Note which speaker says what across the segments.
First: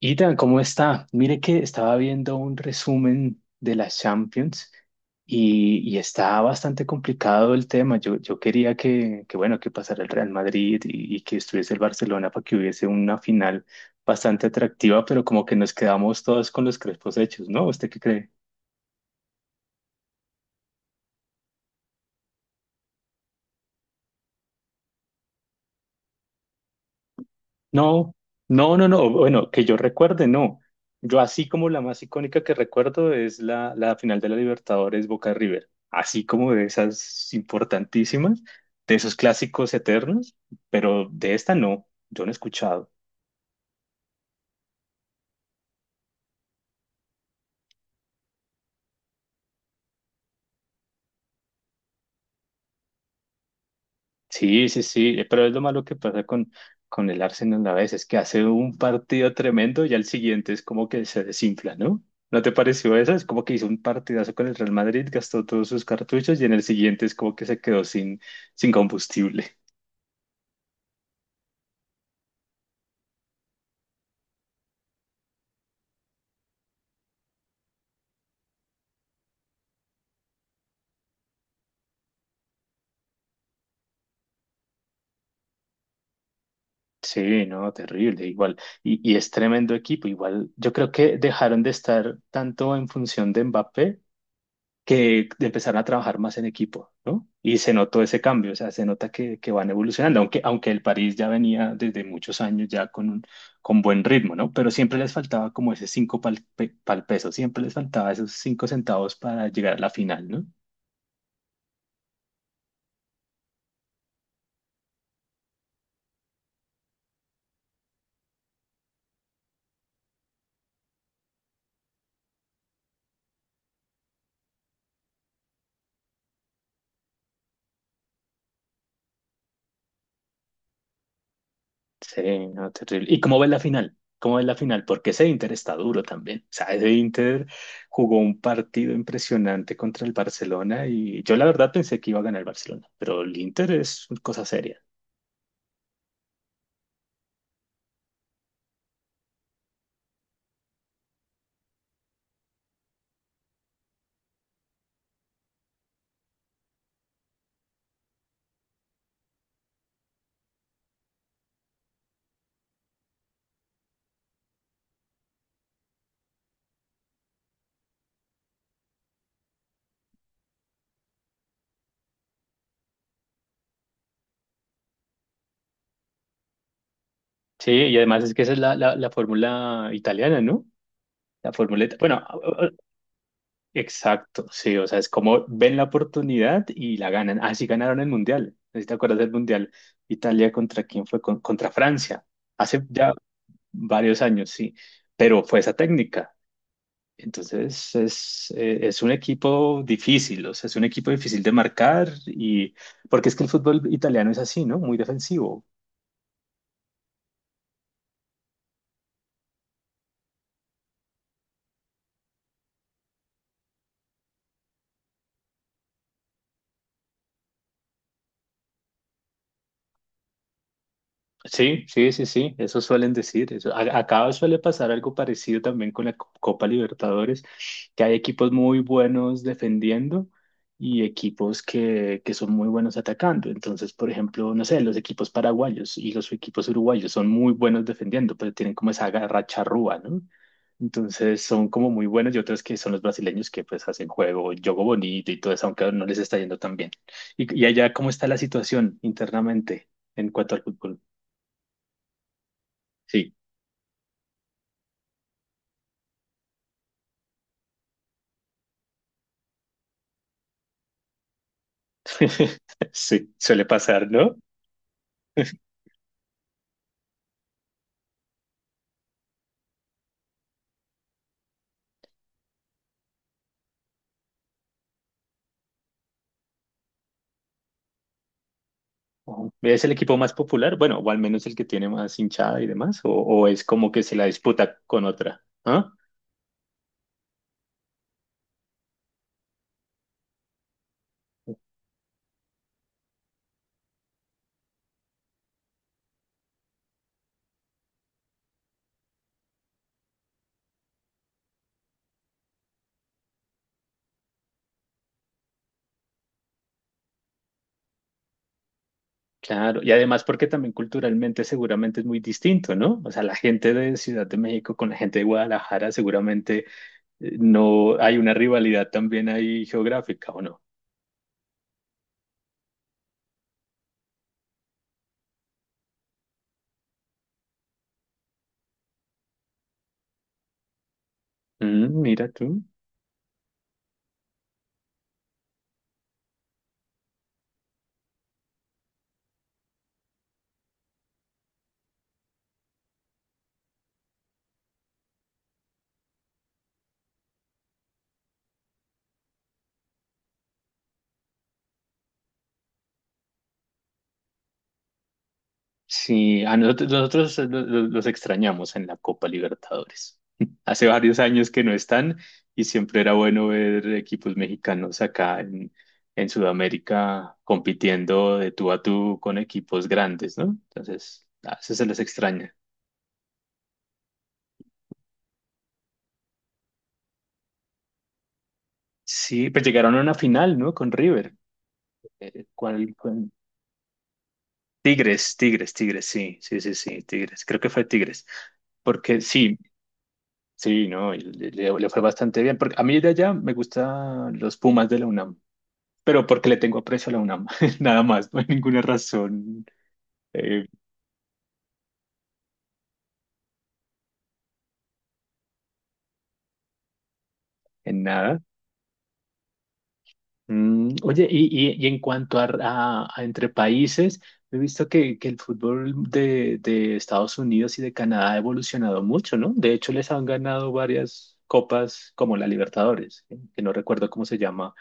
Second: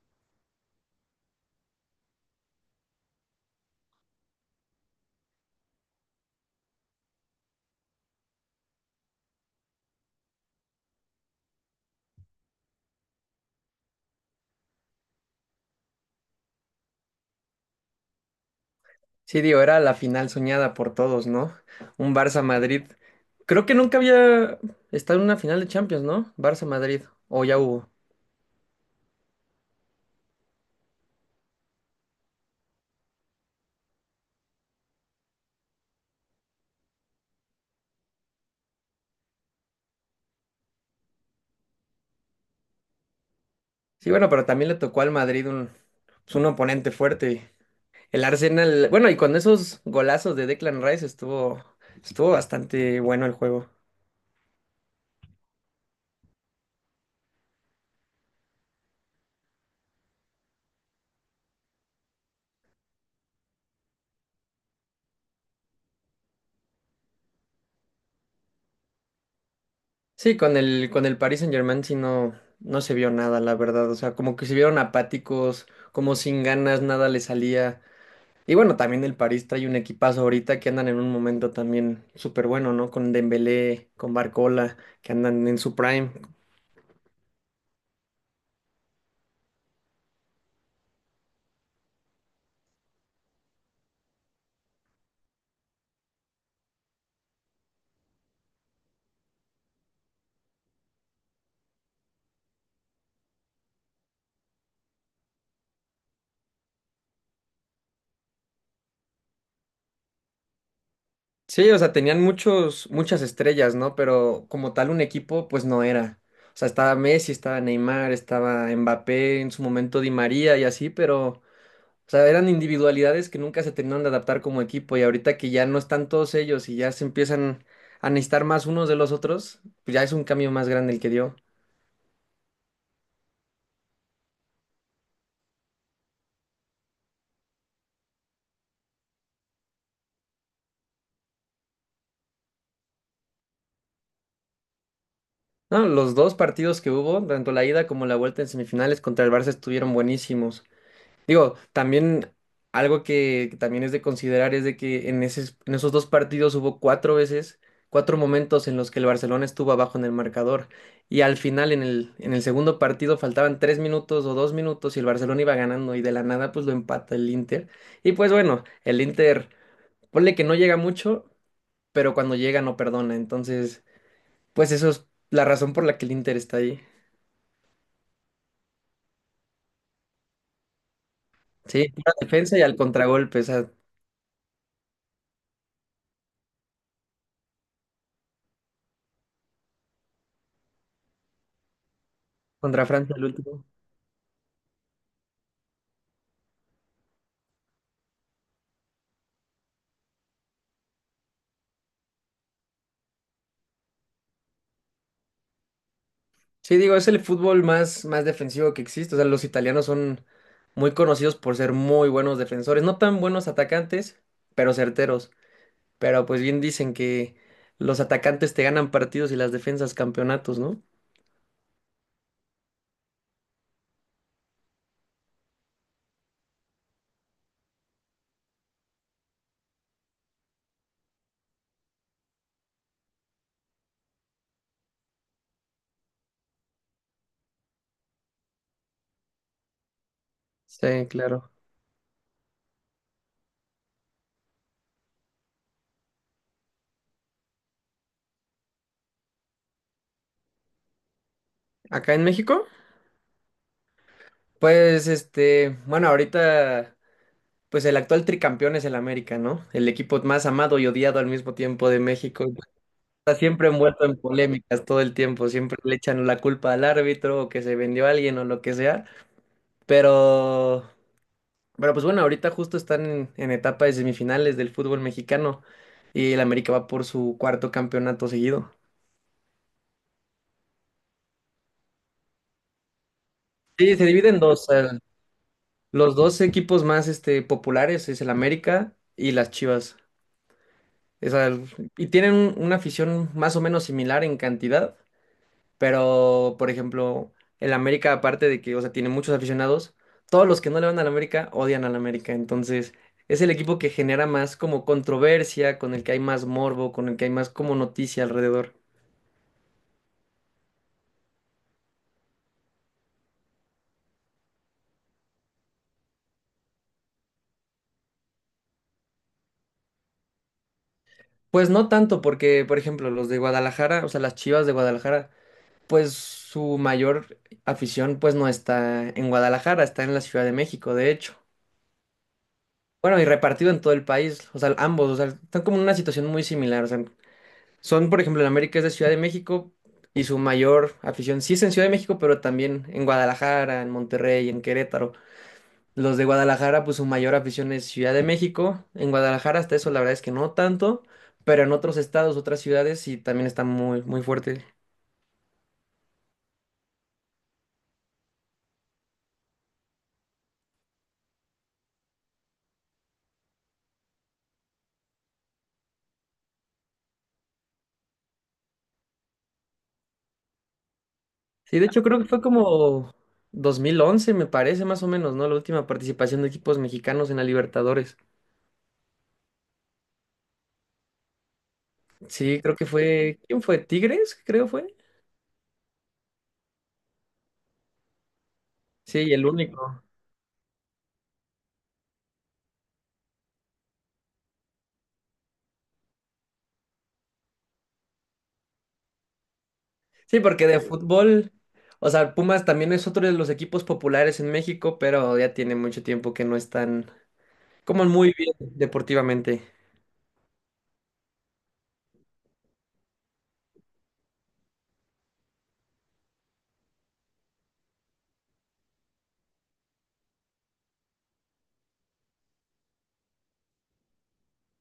Speaker 1: Ida, ¿cómo está? Mire que estaba viendo un resumen de las Champions y, está bastante complicado el tema. Yo quería que pasara el Real Madrid y, que estuviese el Barcelona para que hubiese una final bastante atractiva, pero como que nos quedamos todos con los crespos hechos, ¿no? ¿Usted qué cree?
Speaker 2: Sí, digo, era la final soñada por todos, ¿no? Un Barça-Madrid. Creo que nunca había estado en una final de Champions, ¿no? Barça-Madrid. O ya hubo.
Speaker 1: No, no, no, no. Bueno, que yo recuerde, no. Yo así como la más icónica que recuerdo es la final de la Libertadores Boca River. Así como de esas importantísimas, de esos clásicos eternos, pero de esta no, yo no he escuchado.
Speaker 2: Sí, bueno, pero también le tocó al Madrid un, pues, un oponente fuerte. El Arsenal. Bueno, y con esos golazos de Declan Rice estuvo bastante bueno el juego.
Speaker 1: Sí, sí, sí, pero es lo malo que pasa con el Arsenal a veces, que hace un partido tremendo y al siguiente es como que se desinfla, ¿no? ¿No te pareció eso? Es como que hizo un partidazo con el Real Madrid, gastó todos sus cartuchos y en el siguiente es como que se quedó sin combustible.
Speaker 2: Sí, con el Paris Saint-Germain no se vio nada, la verdad. O sea, como que se vieron apáticos, como sin ganas, nada le salía. Y bueno, también el París trae un equipazo ahorita que andan en un momento también súper bueno, ¿no? Con Dembélé, con Barcola, que andan en su prime.
Speaker 1: Sí, no, terrible, igual. Y, es tremendo equipo, igual. Yo creo que dejaron de estar tanto en función de Mbappé que empezaron a trabajar más en equipo, ¿no? Y se notó ese cambio, o sea, se nota que van evolucionando, aunque el París ya venía desde muchos años ya con buen ritmo, ¿no? Pero siempre les faltaba como ese pal peso, siempre les faltaba esos cinco centavos para llegar a la final, ¿no?
Speaker 2: Sí, o sea, muchas estrellas, ¿no? Pero como tal un equipo, pues no era. O sea, estaba Messi, estaba Neymar, estaba Mbappé, en su momento Di María y así, pero, o sea, eran individualidades que nunca se terminaron de adaptar como equipo. Y ahorita que ya no están todos ellos y ya se empiezan a necesitar más unos de los otros, pues ya es un cambio más grande el que dio.
Speaker 1: Sí, no, terrible. ¿Y cómo ves la final? ¿Cómo ves la final? Porque ese Inter está duro también. O sea, ese Inter jugó un partido impresionante contra el Barcelona y yo la verdad pensé que iba a ganar el Barcelona, pero el Inter es una cosa seria.
Speaker 2: No, los dos partidos que hubo, tanto la ida como la vuelta en semifinales contra el Barça estuvieron buenísimos. Digo, también algo que también es de considerar es de que en en esos dos partidos hubo cuatro momentos en los que el Barcelona estuvo abajo en el marcador. Y al final, en el segundo partido, faltaban tres minutos o dos minutos y el Barcelona iba ganando y de la nada pues lo empata el Inter. Y pues bueno, el Inter, ponle que no llega mucho, pero cuando llega no perdona. Entonces, pues eso es la razón por la que el Inter está ahí.
Speaker 1: Sí, y además es que esa es la fórmula italiana, ¿no? La fórmula,
Speaker 2: Sí,
Speaker 1: ita-
Speaker 2: pura
Speaker 1: bueno,
Speaker 2: defensa y
Speaker 1: a-
Speaker 2: al contragolpe, o sea,
Speaker 1: Exacto, sí, o sea, es como ven la oportunidad y la ganan. Así ganaron el Mundial, no sé si te acuerdas del Mundial, Italia contra quién fue, contra Francia, hace
Speaker 2: contra
Speaker 1: ya
Speaker 2: Francia el último.
Speaker 1: varios años, sí, pero fue esa técnica. Entonces es un equipo difícil, o sea, es un equipo difícil de marcar y porque es que el fútbol italiano es así, ¿no? Muy defensivo.
Speaker 2: Sí, digo, es el fútbol más defensivo que existe. O sea, los italianos son muy conocidos por ser muy buenos defensores, no tan buenos atacantes, pero certeros. Pero pues bien dicen que los atacantes te ganan partidos y las defensas campeonatos, ¿no?
Speaker 1: Sí, sí, sí, sí, eso suelen decir. Eso. Acá suele pasar algo parecido también con la Copa Libertadores, que hay equipos muy buenos defendiendo y equipos que son muy buenos atacando. Entonces, por ejemplo, no sé, los equipos paraguayos y los equipos uruguayos son muy buenos defendiendo, pero tienen como esa garra charrúa, ¿no?
Speaker 2: Sí,
Speaker 1: Entonces
Speaker 2: claro.
Speaker 1: son como muy buenos y otros que son los brasileños que pues hacen juego, juego bonito y todo eso, aunque no les está yendo tan bien. Y, allá, ¿cómo está la situación internamente en cuanto al fútbol?
Speaker 2: Acá en México,
Speaker 1: Sí,
Speaker 2: pues bueno, ahorita, pues el actual tricampeón es el América, ¿no? El equipo más amado y odiado al mismo tiempo de México.
Speaker 1: sí,
Speaker 2: Está
Speaker 1: suele
Speaker 2: siempre envuelto
Speaker 1: pasar,
Speaker 2: en
Speaker 1: ¿no?
Speaker 2: polémicas todo el tiempo, siempre le echan la culpa al árbitro o que se vendió a alguien o lo que sea, pero, pero pues bueno, ahorita justo están en etapa de semifinales del fútbol mexicano y el América va por su cuarto campeonato seguido.
Speaker 1: Ujú. ¿Es el equipo más popular? Bueno, o al menos el que tiene más hinchada y demás, o es como
Speaker 2: Sí,
Speaker 1: que
Speaker 2: se
Speaker 1: se la
Speaker 2: divide en dos,
Speaker 1: disputa con otra, ¿ah?
Speaker 2: los dos equipos más populares es el América y las Chivas. Esa- y una afición más o menos similar en cantidad. Pero, por ejemplo, el América, aparte de que, o sea, tiene muchos aficionados, todos los que no le van al América odian al América. Entonces, es el equipo que genera más como controversia, con el que hay más morbo, con el que hay más como noticia alrededor.
Speaker 1: Claro, y además porque también culturalmente seguramente es muy distinto, ¿no? O sea, la gente de Ciudad de México con la gente de Guadalajara seguramente no hay una rivalidad también ahí geográfica, ¿o no?
Speaker 2: Pues no tanto, porque, por ejemplo, los de Guadalajara, o sea, las Chivas de Guadalajara, pues su mayor afición, pues no está en Guadalajara, está en la Ciudad de México, de hecho.
Speaker 1: Mm, mira tú.
Speaker 2: Bueno, y repartido en todo el país, o sea, ambos, o sea, están como en una situación muy similar, o sea, son, por ejemplo, en América es de Ciudad de México y su mayor afición sí es en Ciudad de México, pero también en Guadalajara, en Monterrey, en Querétaro. Los de Guadalajara, pues su mayor afición es Ciudad de México. En Guadalajara hasta eso la verdad es que no tanto, pero en otros estados, otras ciudades sí también está muy, muy fuerte.
Speaker 1: Sí, a nosotros, los extrañamos en la Copa Libertadores. Hace varios años que no están y siempre era bueno ver equipos mexicanos acá en Sudamérica compitiendo de tú a tú con equipos grandes, ¿no? Entonces, a veces
Speaker 2: Sí,
Speaker 1: se
Speaker 2: de
Speaker 1: les
Speaker 2: hecho creo que fue
Speaker 1: extraña.
Speaker 2: como 2011, me parece más o menos, ¿no? La última participación de equipos mexicanos en la Libertadores.
Speaker 1: Sí, pues llegaron a una final, ¿no? Con River.
Speaker 2: Sí, creo que
Speaker 1: ¿Cuál?
Speaker 2: fue, ¿quién fue? Tigres, creo fue.
Speaker 1: Tigres, Tigres, Tigres, sí, sí, sí, sí, Tigres. Creo que fue Tigres. Porque
Speaker 2: Sí, el
Speaker 1: sí,
Speaker 2: único.
Speaker 1: sí, no, y le fue bastante bien. Porque a mí de allá me gustan los Pumas de la UNAM, pero porque le tengo aprecio a la UNAM, nada más, no hay ninguna razón
Speaker 2: Sí,
Speaker 1: eh,
Speaker 2: porque de fútbol, o sea, Pumas también es otro de los equipos populares en México, pero ya tiene mucho tiempo que no están
Speaker 1: en
Speaker 2: como muy
Speaker 1: nada.
Speaker 2: bien deportivamente.
Speaker 1: Mm, oye, y en cuanto a entre países, he visto que el fútbol de Estados Unidos y de Canadá ha evolucionado mucho, ¿no? De hecho, les han ganado varias copas como la Libertadores, que no recuerdo cómo se llama,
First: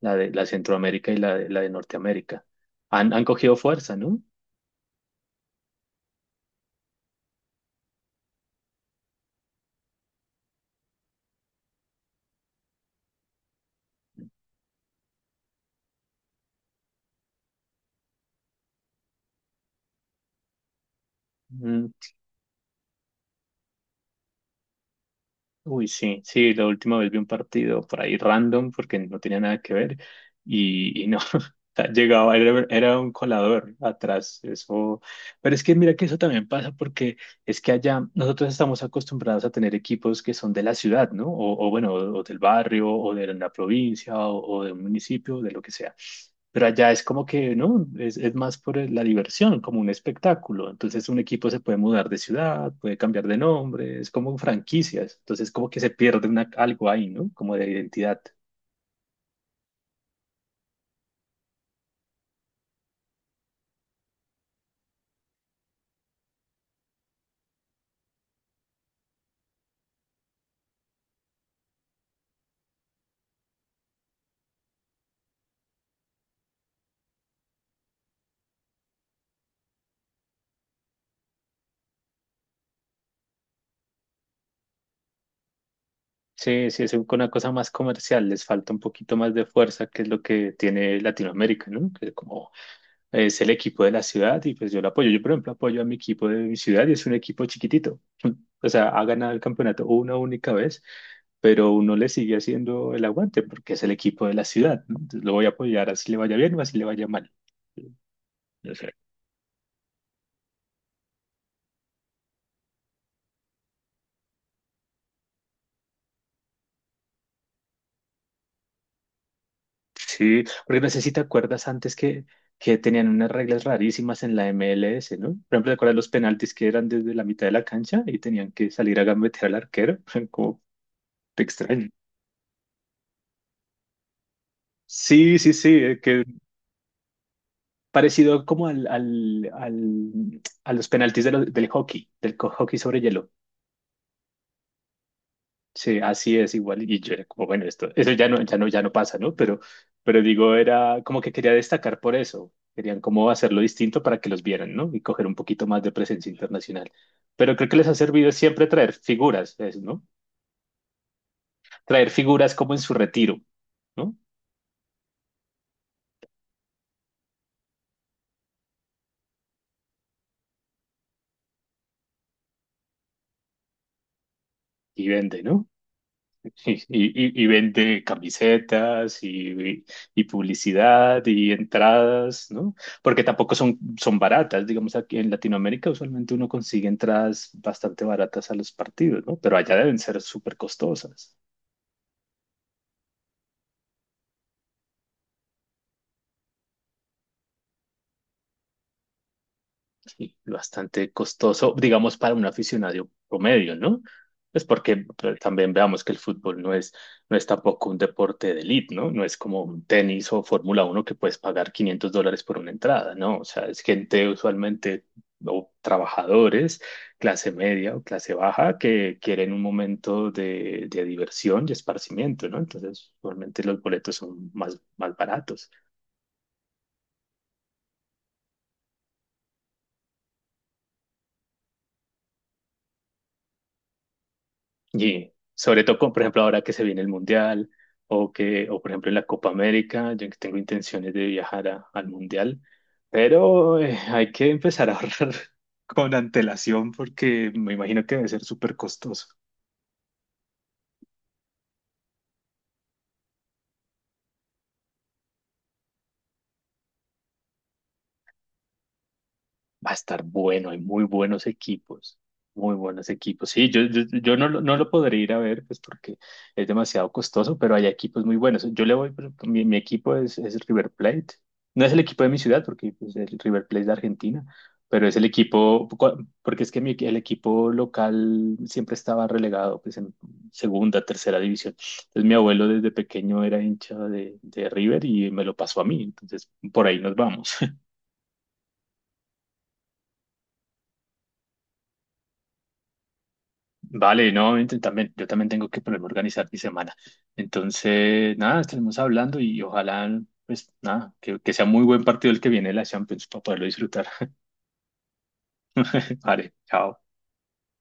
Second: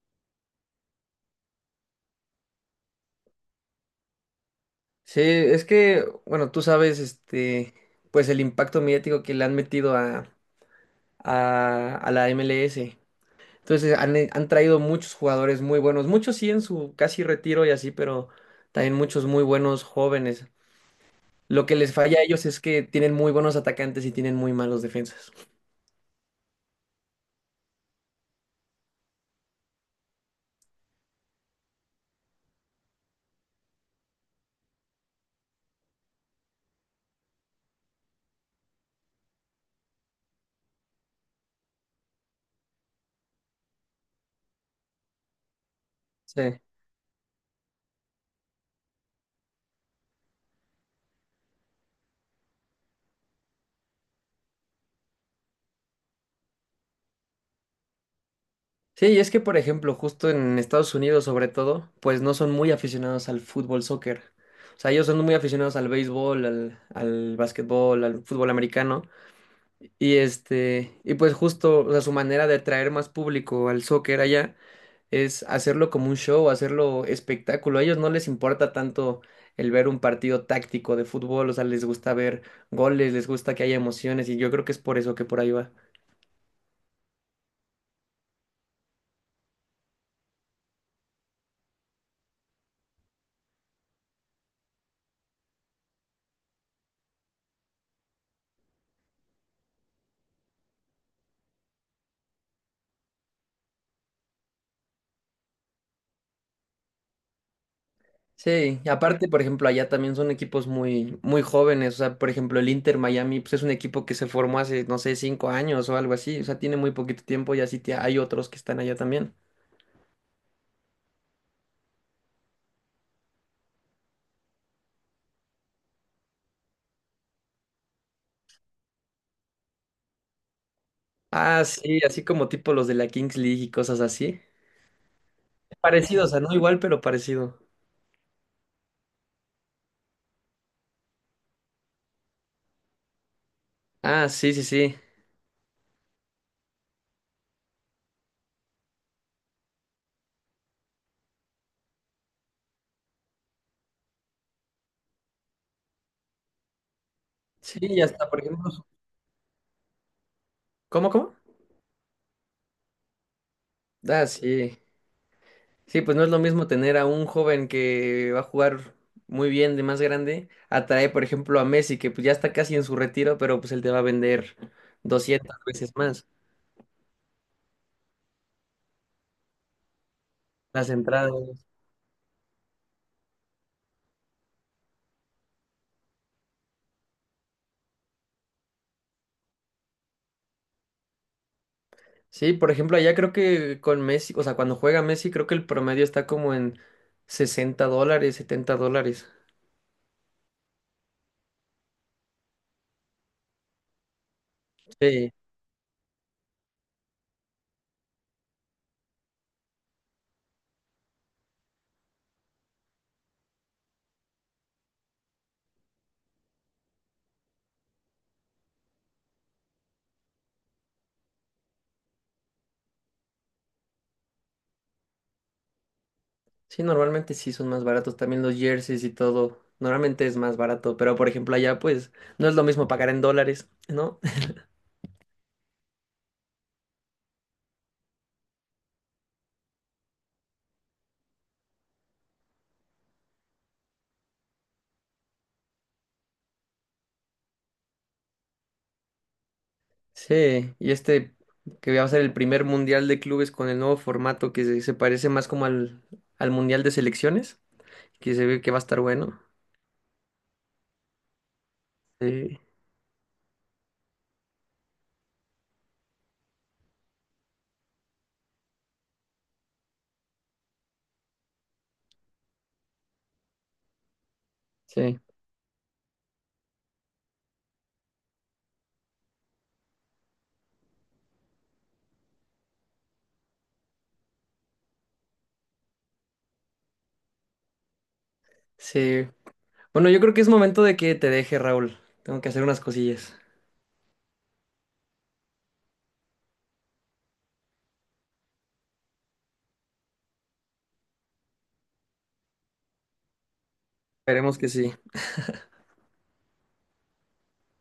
Speaker 1: la de la Centroamérica y la la de Norteamérica. Han, han cogido fuerza, ¿no?
Speaker 2: Sí, es que, bueno, tú sabes, este, pues el impacto mediático que le han metido a la MLS. Entonces han, han traído muchos jugadores muy buenos, muchos sí en su casi retiro y así, pero también muchos muy buenos jóvenes. Lo que
Speaker 1: Mm,
Speaker 2: les falla a ellos es que tienen muy buenos atacantes y tienen muy malos defensas.
Speaker 1: uy, sí, sí, la última vez vi un partido por ahí random porque no tenía nada que ver y, no, o sea, llegaba, era un colador atrás, eso, pero es que mira que eso también pasa porque es que allá nosotros estamos acostumbrados a tener equipos que son de la ciudad, ¿no? O bueno, o, del barrio, o de la provincia, o de un municipio, de lo que sea.
Speaker 2: Sí.
Speaker 1: Pero allá es como que, ¿no? Es más por la diversión, como un espectáculo. Entonces un equipo se puede mudar de ciudad, puede cambiar de nombre, es como franquicias. Entonces como que se pierde una, algo ahí, ¿no? Como de identidad.
Speaker 2: Sí, y es que, por ejemplo, justo en Estados Unidos, sobre todo, pues no son muy aficionados al fútbol, soccer. O sea, ellos son muy aficionados al béisbol, al básquetbol, al fútbol americano. Y este, y pues justo, o sea, su manera de atraer más público al soccer allá es hacerlo como un show, hacerlo espectáculo. A ellos no les importa tanto el ver un partido táctico de fútbol, o sea, les gusta ver goles, les gusta que haya emociones, y yo creo que es por eso que por ahí va.
Speaker 1: Sí, sí, es una cosa más comercial, les falta un poquito más de fuerza, que es lo que tiene Latinoamérica, ¿no? Que como es el equipo de la ciudad y pues yo lo apoyo. Yo, por ejemplo, apoyo a mi equipo de mi ciudad y es un equipo chiquitito. O sea, ha ganado el campeonato una única vez, pero uno le sigue haciendo el aguante porque es el equipo de la ciudad, ¿no? Entonces lo voy a apoyar así le vaya bien o así le vaya mal. O
Speaker 2: Sí, y
Speaker 1: sea,
Speaker 2: aparte, por ejemplo, allá también son equipos muy jóvenes. O sea, por ejemplo, el Inter Miami, pues es un equipo que se formó hace, no sé, 5 años o algo así. O sea, tiene muy poquito tiempo y así hay otros que están allá también.
Speaker 1: sí, porque no sé si te acuerdas antes que tenían unas reglas rarísimas en la MLS, ¿no? Por ejemplo, ¿te acuerdas los penaltis que eran desde la mitad de la cancha y tenían que salir a gambetear al arquero? Como te
Speaker 2: Ah,
Speaker 1: extraño.
Speaker 2: sí, así como tipo los de la Kings League y cosas así.
Speaker 1: Sí, sí, sí, que
Speaker 2: Parecido, o sea, no igual, pero parecido.
Speaker 1: parecido como a los penaltis de del hockey, del hockey sobre hielo.
Speaker 2: Ah, sí, sí, sí.
Speaker 1: Sí, así es igual. Y yo era como, bueno, esto, eso ya no, ya no pasa, ¿no? Pero digo, era como que quería destacar por eso. Querían como hacerlo distinto para que los vieran, ¿no? Y coger un poquito más de presencia internacional. Pero creo que
Speaker 2: Sí,
Speaker 1: les ha
Speaker 2: y hasta,
Speaker 1: servido
Speaker 2: por
Speaker 1: siempre
Speaker 2: ejemplo,
Speaker 1: traer figuras, es, ¿no?
Speaker 2: ¿cómo?
Speaker 1: Traer figuras como en su retiro, ¿no?
Speaker 2: Ah, sí. Sí, pues no es lo mismo tener a un joven que va a jugar muy bien de más grande, atrae, por ejemplo, a Messi, que pues ya está casi en su retiro, pero pues él te va a vender
Speaker 1: Y vende,
Speaker 2: doscientas
Speaker 1: no.
Speaker 2: veces más
Speaker 1: Y, y vende camisetas y
Speaker 2: las
Speaker 1: publicidad y
Speaker 2: entradas.
Speaker 1: entradas, ¿no? Porque tampoco son, son baratas, digamos, aquí en Latinoamérica usualmente uno consigue entradas bastante baratas a los partidos, ¿no? Pero allá deben ser súper costosas.
Speaker 2: Sí, por ejemplo, allá creo que con Messi, o sea, cuando juega Messi, creo que el promedio está como en $60, $70.
Speaker 1: Y bastante costoso, digamos, para un aficionado promedio, ¿no? Es porque
Speaker 2: Sí,
Speaker 1: pero también veamos que el fútbol no es, no es tampoco un deporte de élite, ¿no? No es como un tenis o Fórmula uno que puedes pagar $500 por una entrada, ¿no? O sea, es gente usualmente o trabajadores, clase media o clase baja, que quieren un momento de diversión y esparcimiento, ¿no? Entonces, usualmente los boletos son más, más baratos.
Speaker 2: sí, normalmente sí son más baratos también los jerseys y todo. Normalmente es más barato, pero por ejemplo, allá pues no es lo mismo pagar en dólares, ¿no?
Speaker 1: Y sobre todo, con, por ejemplo, ahora que se viene el Mundial o que, o por ejemplo, en la Copa América, yo que tengo intenciones de viajar al Mundial, pero hay que empezar a ahorrar con antelación porque me imagino que debe ser súper costoso.
Speaker 2: Sí, y este que va a ser el primer mundial de clubes con el nuevo formato se parece más como al mundial de selecciones, que se ve que va a estar bueno.
Speaker 1: Va a estar bueno, hay muy buenos equipos,
Speaker 2: Sí,
Speaker 1: muy buenos equipos. Sí, yo no, no lo podré ir a ver, pues porque es demasiado costoso, pero hay equipos muy buenos. Yo le voy, mi, mi equipo es el River Plate. No es el equipo de mi ciudad, porque pues, el River Plate es de Argentina, pero es
Speaker 2: sí,
Speaker 1: el equipo, porque es que mi, el equipo local siempre estaba relegado, pues en segunda, tercera división. Entonces mi abuelo desde pequeño era hincha de River y me lo pasó a mí, entonces por ahí nos vamos.
Speaker 2: sí. Bueno, yo creo que es momento de que te deje, Raúl. Tengo que hacer unas cosillas.
Speaker 1: Vale, no, también, yo también tengo que ponerme a organizar mi semana. Entonces, nada, estaremos hablando y ojalá, pues nada, que sea muy buen partido el que viene de la Champions para poderlo disfrutar.
Speaker 2: Esperemos que sí.
Speaker 1: Vale, chao.